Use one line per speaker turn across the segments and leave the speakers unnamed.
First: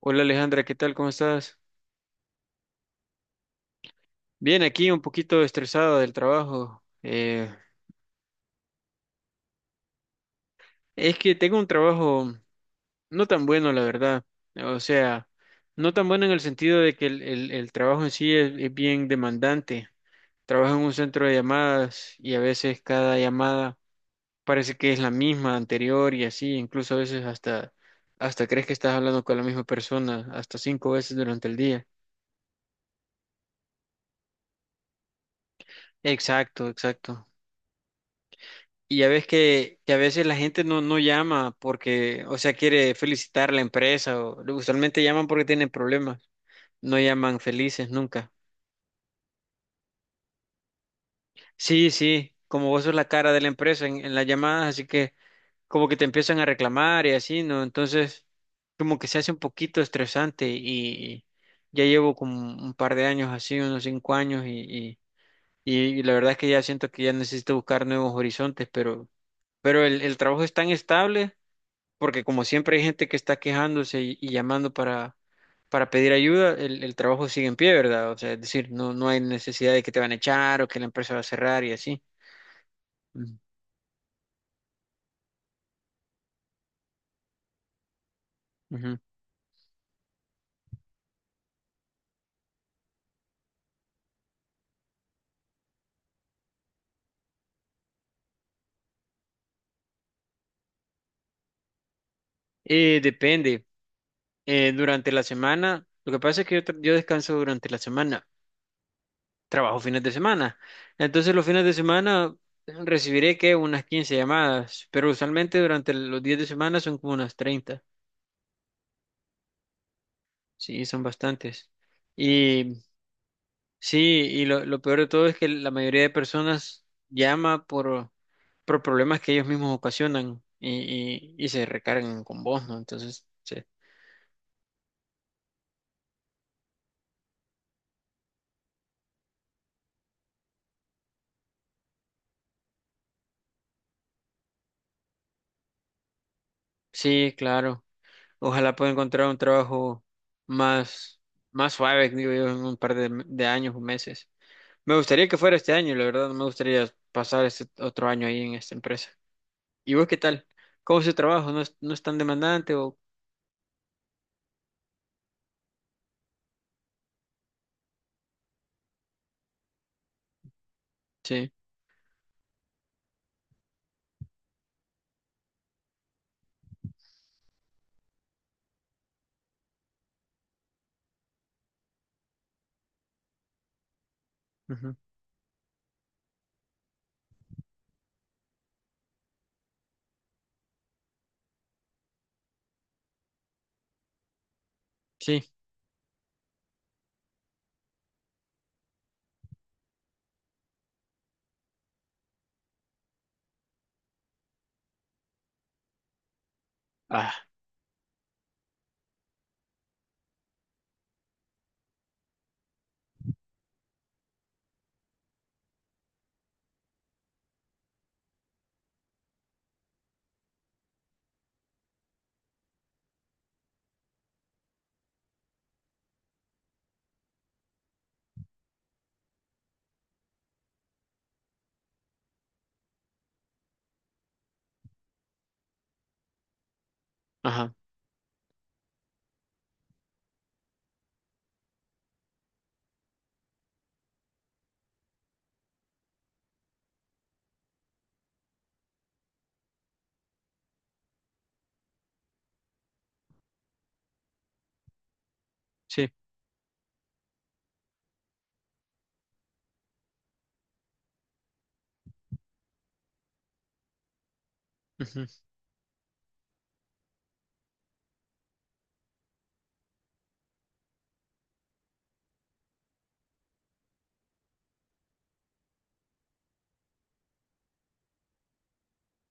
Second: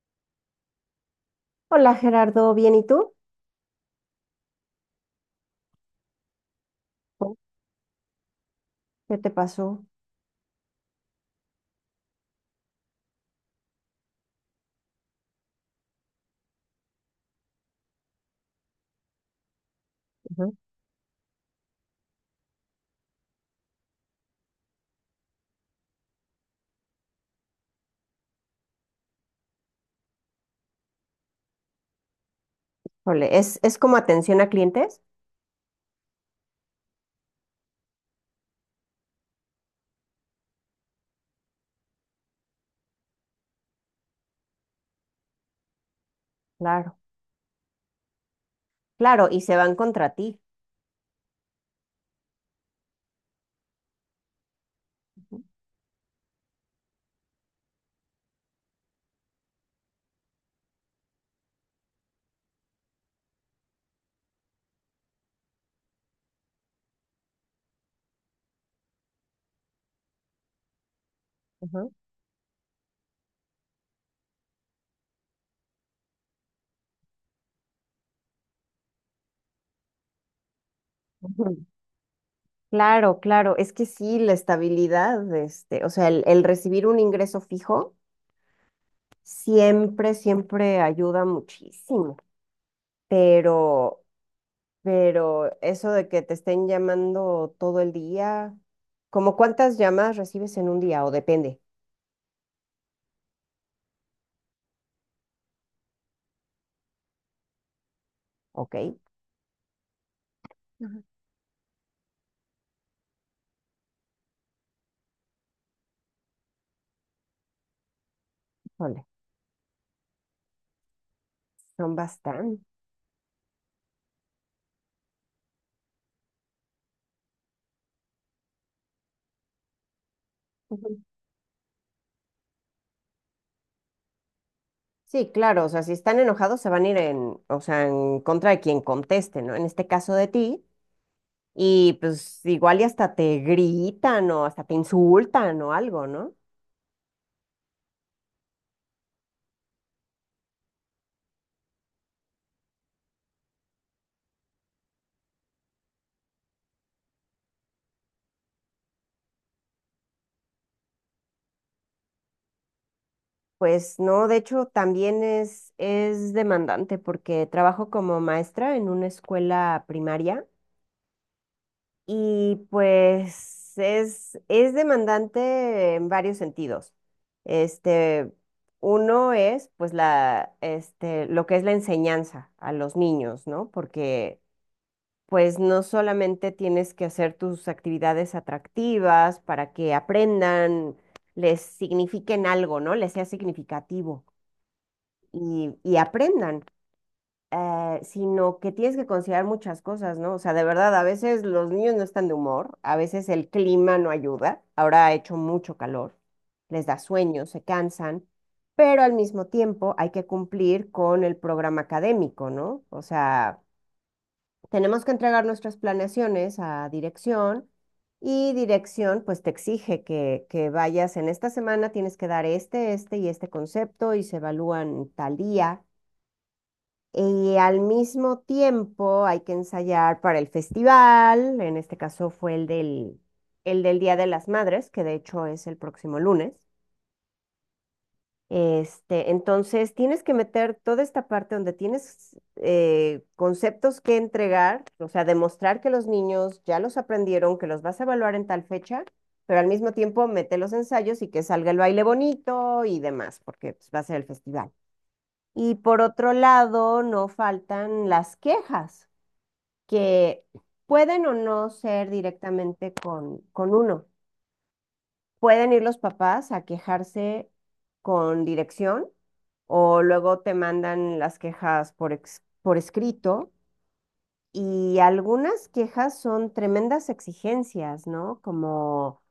Hola Alejandra, ¿qué tal? ¿Cómo estás?
Hola Gerardo, ¿bien y tú?
Bien, aquí un poquito estresado del trabajo.
Oh, ¿qué te pasó?
Es que tengo un trabajo no tan bueno, la verdad. O sea, no tan bueno en el sentido de que el trabajo en sí es bien demandante.
Ujú.
Trabajo en un centro de llamadas y a veces cada llamada parece que es la misma anterior y así. Incluso a veces hasta crees que estás hablando con la misma persona hasta 5 veces durante el día.
Híjole, ¿es como atención a clientes?
Exacto, exacto. Y ya ves que a veces la gente no llama porque, o sea, quiere felicitar a la empresa o usualmente llaman porque tienen problemas.
Claro,
No llaman felices nunca.
claro, y se van contra ti.
Sí, sí, como vos sos la cara de la empresa en las llamadas, así que como que te empiezan a reclamar y así, ¿no? Entonces, como que se hace un poquito estresante y ya llevo como un par de años así, unos 5 años y la verdad es que ya siento que ya necesito buscar nuevos horizontes, pero el trabajo es tan estable
Ujú, ujú.
porque como siempre hay gente que está quejándose y llamando para pedir ayuda, el trabajo sigue en pie, ¿verdad? O sea, es decir, no hay necesidad de que te van a echar o que la empresa va a cerrar y así.
Claro,
Ujú.
claro, es que sí, la estabilidad, este, o sea, el recibir un ingreso fijo
Ujú.
siempre ayuda muchísimo, pero, pero eso de que te estén llamando todo el día, ¿como cuántas llamadas recibes en un día? O depende,
Depende. Durante la semana, lo que pasa es que yo descanso durante la semana,
¿ok?
trabajo fines de semana.
Ujú.
Entonces los fines de semana recibiré que unas 15 llamadas, pero usualmente durante los días de semana son como unas 30.
Híjole,
Sí, son bastantes.
son bastantes.
Sí, y lo peor de todo es que la mayoría de personas llama por problemas que ellos mismos ocasionan y se recargan con vos, ¿no? Entonces, sí,
Sí, claro, o sea, si están enojados se van a ir en, o sea, en contra de quien conteste, ¿no? En este caso de ti, y pues igual y hasta te gritan o hasta te insultan o algo, ¿no?
sí, claro. Ojalá pueda encontrar un trabajo más, más suave, digo yo, en un par de años o meses. Me gustaría que fuera este año, la verdad, no me gustaría pasar este otro año ahí en esta empresa. ¿Y vos qué tal? ¿Cómo es el trabajo? ¿No es, no es tan demandante o...?
Pues no, de hecho también es demandante porque trabajo como maestra en una escuela primaria.
Sí,
Y pues es demandante en varios sentidos. Este, uno es pues lo que es la enseñanza a los niños, ¿no? Porque
ujú,
pues no solamente tienes que hacer tus actividades atractivas para que aprendan, les signifiquen algo, ¿no? Les sea significativo,
sí,
y aprendan, sino que tienes que considerar muchas cosas, ¿no? O sea, de verdad, a veces los niños no están de humor, a veces el clima no ayuda, ahora ha hecho mucho calor, les da
ah,
sueño, se cansan, pero al mismo tiempo hay que cumplir con el programa académico, ¿no? O sea, tenemos que entregar nuestras planeaciones a dirección. Y dirección, pues te exige que, vayas en esta semana, tienes que dar este, este y este concepto y se evalúan tal día. Y al mismo tiempo hay que ensayar para el festival, en este caso fue el del Día de las Madres, que de hecho es el próximo lunes.
ajá,
Este, entonces tienes que meter toda esta parte donde tienes conceptos que entregar, o sea, demostrar que los niños ya los aprendieron, que los vas a evaluar en tal fecha, pero al mismo tiempo mete los ensayos y que salga el baile bonito y demás, porque pues, va a ser el festival. Y por
sí,
otro lado, no faltan las quejas que pueden o no ser directamente con, uno.
ujú,
Pueden ir los papás a quejarse con dirección o luego te mandan las quejas por escrito, y algunas quejas son tremendas exigencias, ¿no? Como,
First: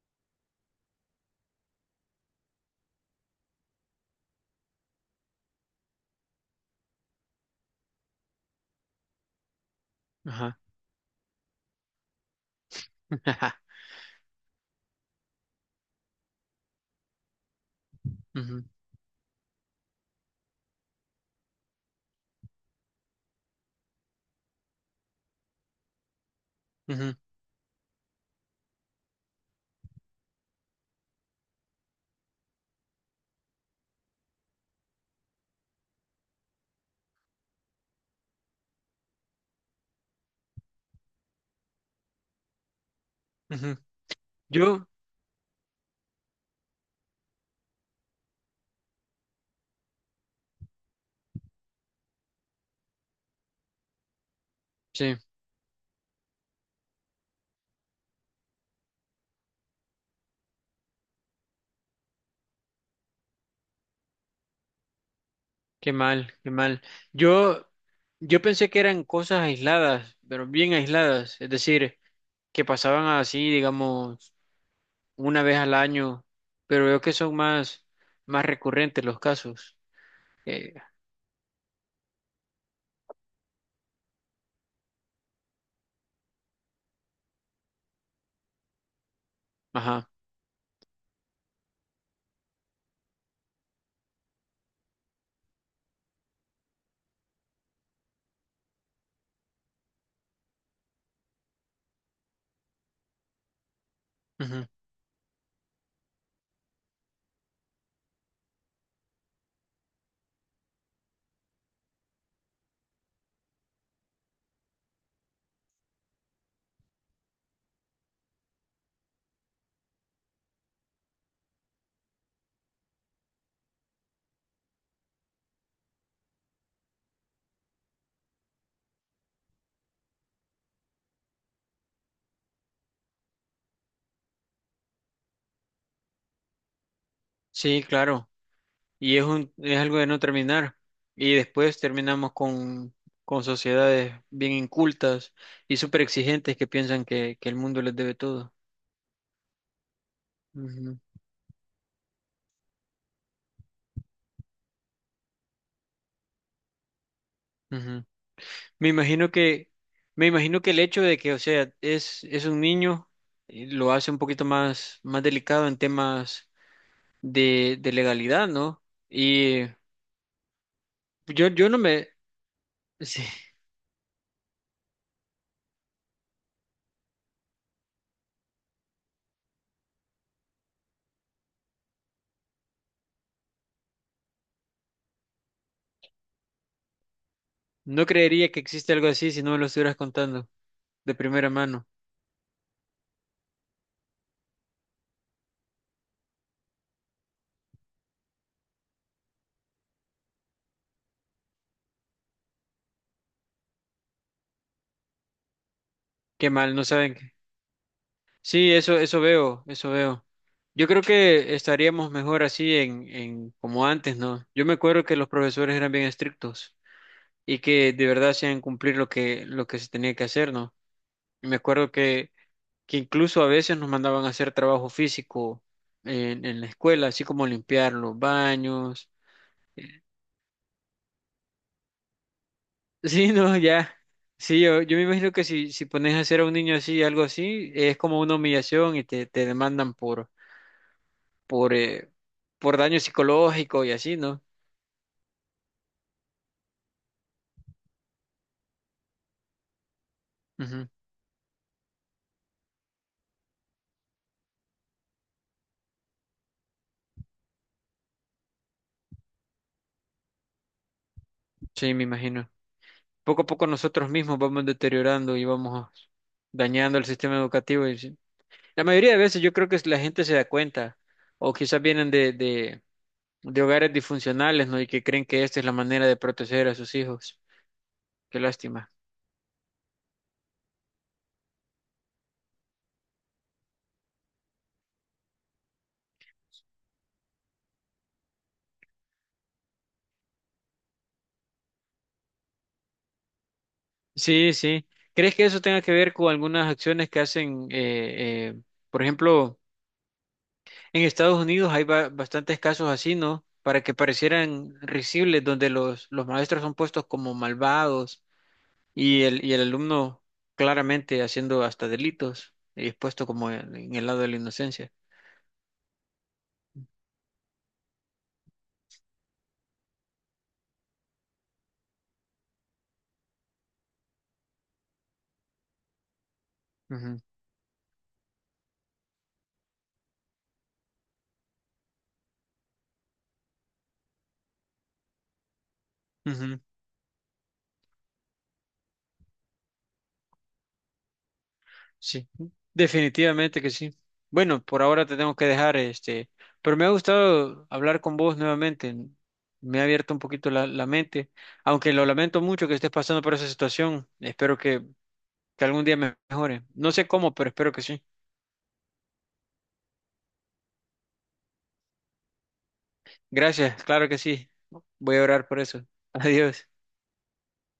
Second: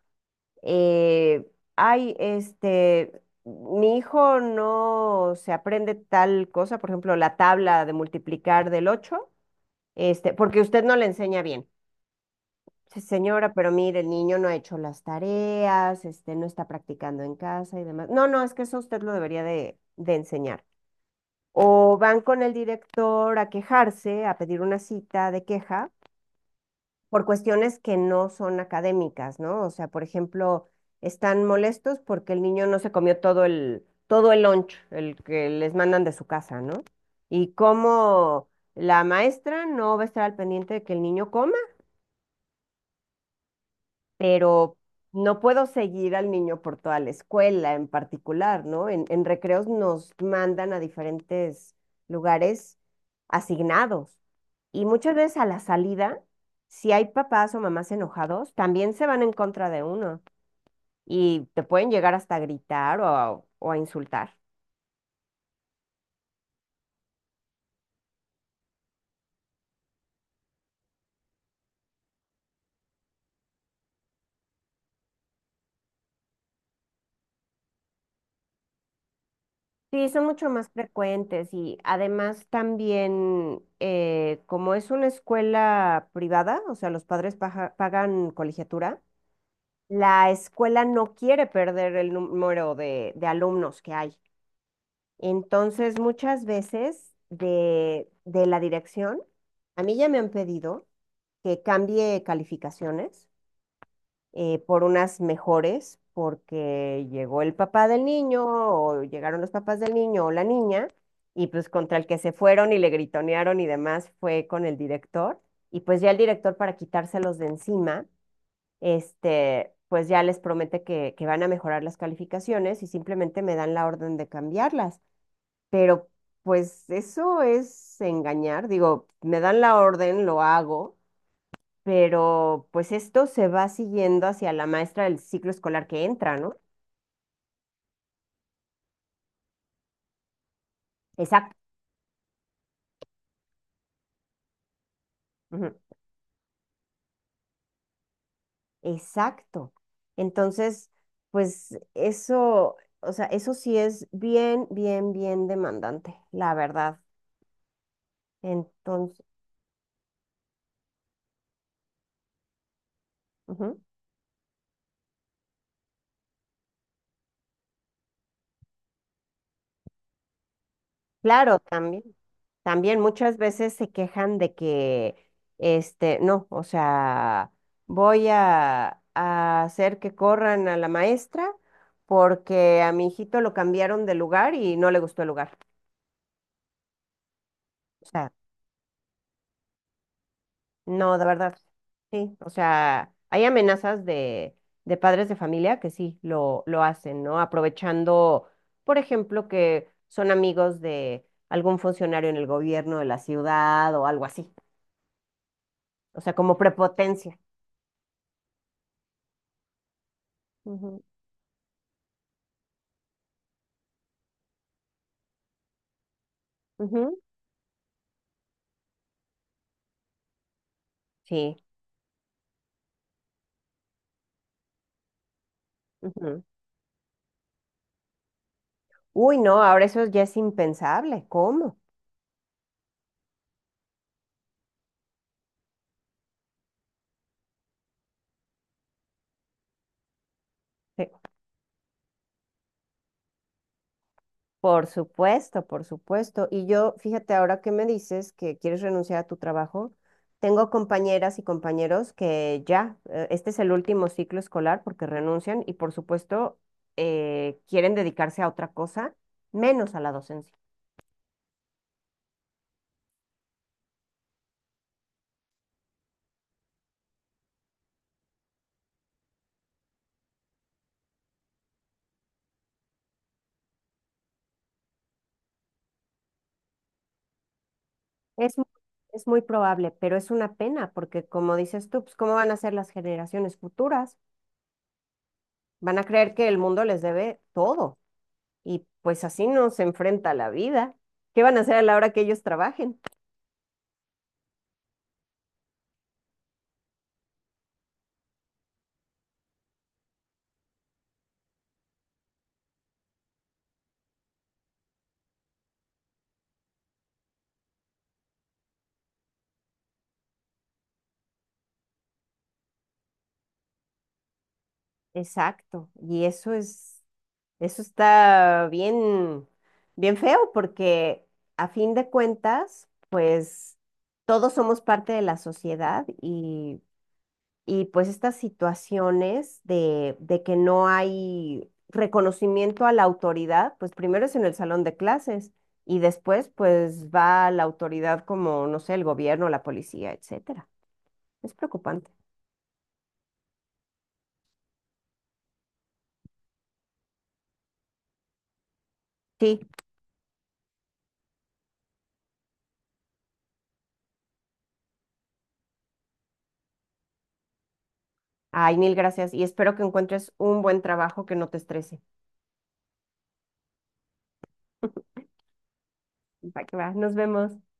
eh, ay, este, mi hijo no se aprende tal cosa, por ejemplo, la tabla de multiplicar del ocho,
ajá.
porque usted no le enseña bien. Sí, señora, pero mire, el niño no ha hecho las tareas, no está practicando en casa y demás. No, no, es que
Ujú,
eso usted lo debería de, enseñar. O van con el director a quejarse, a pedir una cita de queja
ujú,
por cuestiones que no son académicas, ¿no? O sea, por ejemplo, están molestos porque el niño no se comió todo el lunch, el que les mandan de su casa, ¿no? Y como la maestra no va a estar al pendiente de que el niño coma,
ujú.
pero
Yo,
no puedo seguir al niño por toda la escuela en particular, ¿no? En recreos nos mandan a diferentes lugares asignados y muchas
sí,
veces a la salida, si hay papás o mamás enojados, también se van en contra de uno y te pueden llegar hasta a gritar o a insultar.
qué mal, qué mal. Yo, yo pensé que eran cosas aisladas, pero bien aisladas, es decir, que pasaban así, digamos, una vez al año, pero veo que son más, más recurrentes los casos.
Sí, son mucho más
Eh,
frecuentes y además también, como es una escuela privada, o sea, los padres pagan colegiatura,
ajá,
la escuela no quiere perder el número de, alumnos que hay. Entonces, muchas veces de, la dirección, a mí ya me han pedido que cambie calificaciones,
ujú.
por unas mejores, porque llegó el papá del niño o llegaron los papás del niño o la niña, y pues contra el que se fueron y le gritonearon y demás fue con el director. Y pues ya el director, para quitárselos de encima, pues ya les promete que, van a mejorar las calificaciones y simplemente me dan la orden de cambiarlas. Pero pues eso es engañar, digo, me dan la orden, lo hago, pero pues esto se va siguiendo hacia la maestra del ciclo escolar que entra, ¿no?
Sí, claro, y es es algo de no terminar. Y
Exacto.
después terminamos con sociedades bien incultas
Ujú,
y súper exigentes que piensan que el mundo les debe todo.
exacto. Entonces,
Ujú,
pues eso, o sea, eso sí es bien, bien, bien demandante, la verdad.
ujú. Me
Entonces,
imagino que, me imagino que el hecho de que, o sea, es un niño,
ujú,
lo hace un poquito más, más delicado en temas de legalidad, ¿no? Y yo,
claro,
yo no
también.
me,
También
sí,
muchas veces se quejan de que, este, no, o sea, voy a, hacer que corran a la maestra porque a mi hijito lo cambiaron de lugar y no le gustó el lugar. O
no
sea,
creería que existe algo así si no me lo estuvieras contando de
no, de
primera
verdad,
mano.
sí. O sea, hay amenazas de, padres de familia que sí lo, hacen, ¿no? Aprovechando, por ejemplo, que son amigos de algún funcionario en el gobierno de la ciudad o algo así. O sea,
Qué
como
mal, no saben. Que-
prepotencia.
Sí, eso veo, eso veo. Yo creo
Ujú.
que estaríamos mejor así en como antes, ¿no? Yo me acuerdo que los profesores eran bien estrictos
Ujú,
y que de verdad hacían cumplir lo lo que se tenía que hacer, ¿no? Y me
sí.
acuerdo que incluso a veces nos mandaban a hacer trabajo físico
Ujú.
en la escuela, así como limpiar los baños.
Uy, no, ahora eso ya es impensable. ¿Cómo?
Sí, no, ya. Sí, yo me imagino que si, si pones a hacer a un niño así, algo así, es como una humillación y te demandan
Sí.
por, eh, por daño psicológico y así, ¿no?
Por supuesto, por supuesto. Y yo, fíjate, ahora que me dices que quieres renunciar a tu trabajo, tengo
Ujú,
compañeras y compañeros que ya, este es el último ciclo escolar porque renuncian y por supuesto, quieren dedicarse a otra cosa, menos a la docencia.
sí, me imagino. Poco a poco nosotros mismos vamos deteriorando y vamos dañando el sistema educativo. Y sí. La mayoría de veces yo creo que la gente se da cuenta, o quizás vienen de hogares disfuncionales, ¿no? Y que creen que esta es la manera de proteger a sus hijos. Qué
Es, mu-
lástima.
es muy probable, pero es una pena porque como dices tú, pues, ¿cómo van a ser las generaciones futuras? Van a creer que el mundo les debe todo. Y pues así nos enfrenta la vida. ¿Qué van a hacer a la hora que ellos trabajen?
Sí, sí. ¿Crees que eso tenga que ver con algunas acciones que hacen, por ejemplo, en Estados Unidos hay bastantes casos así, ¿no? Para que parecieran risibles, donde los maestros son puestos como malvados y el alumno claramente haciendo hasta delitos y expuesto como en el lado de la inocencia.
Exacto. Y eso está bien, bien feo porque a fin de cuentas, pues todos somos parte de la sociedad, y,
Ujú,
y pues estas situaciones de, que no hay reconocimiento a la autoridad, pues primero es en el salón de clases y después
ujú.
pues va la autoridad como, no sé, el gobierno, la policía, etcétera. Es preocupante.
Sí, definitivamente que sí. Bueno, por ahora te tengo que dejar, este, pero me ha gustado hablar con vos nuevamente.
Sí.
Me ha abierto un poquito la mente, aunque lo lamento mucho que estés pasando por esa situación. Espero que algún día me mejore. No sé cómo, pero espero que sí.
Ay, mil gracias. Y espero que encuentres un buen trabajo que no te estrese.
Gracias, claro que sí. Voy a orar por eso.
Va
Adiós.
que va. Nos vemos.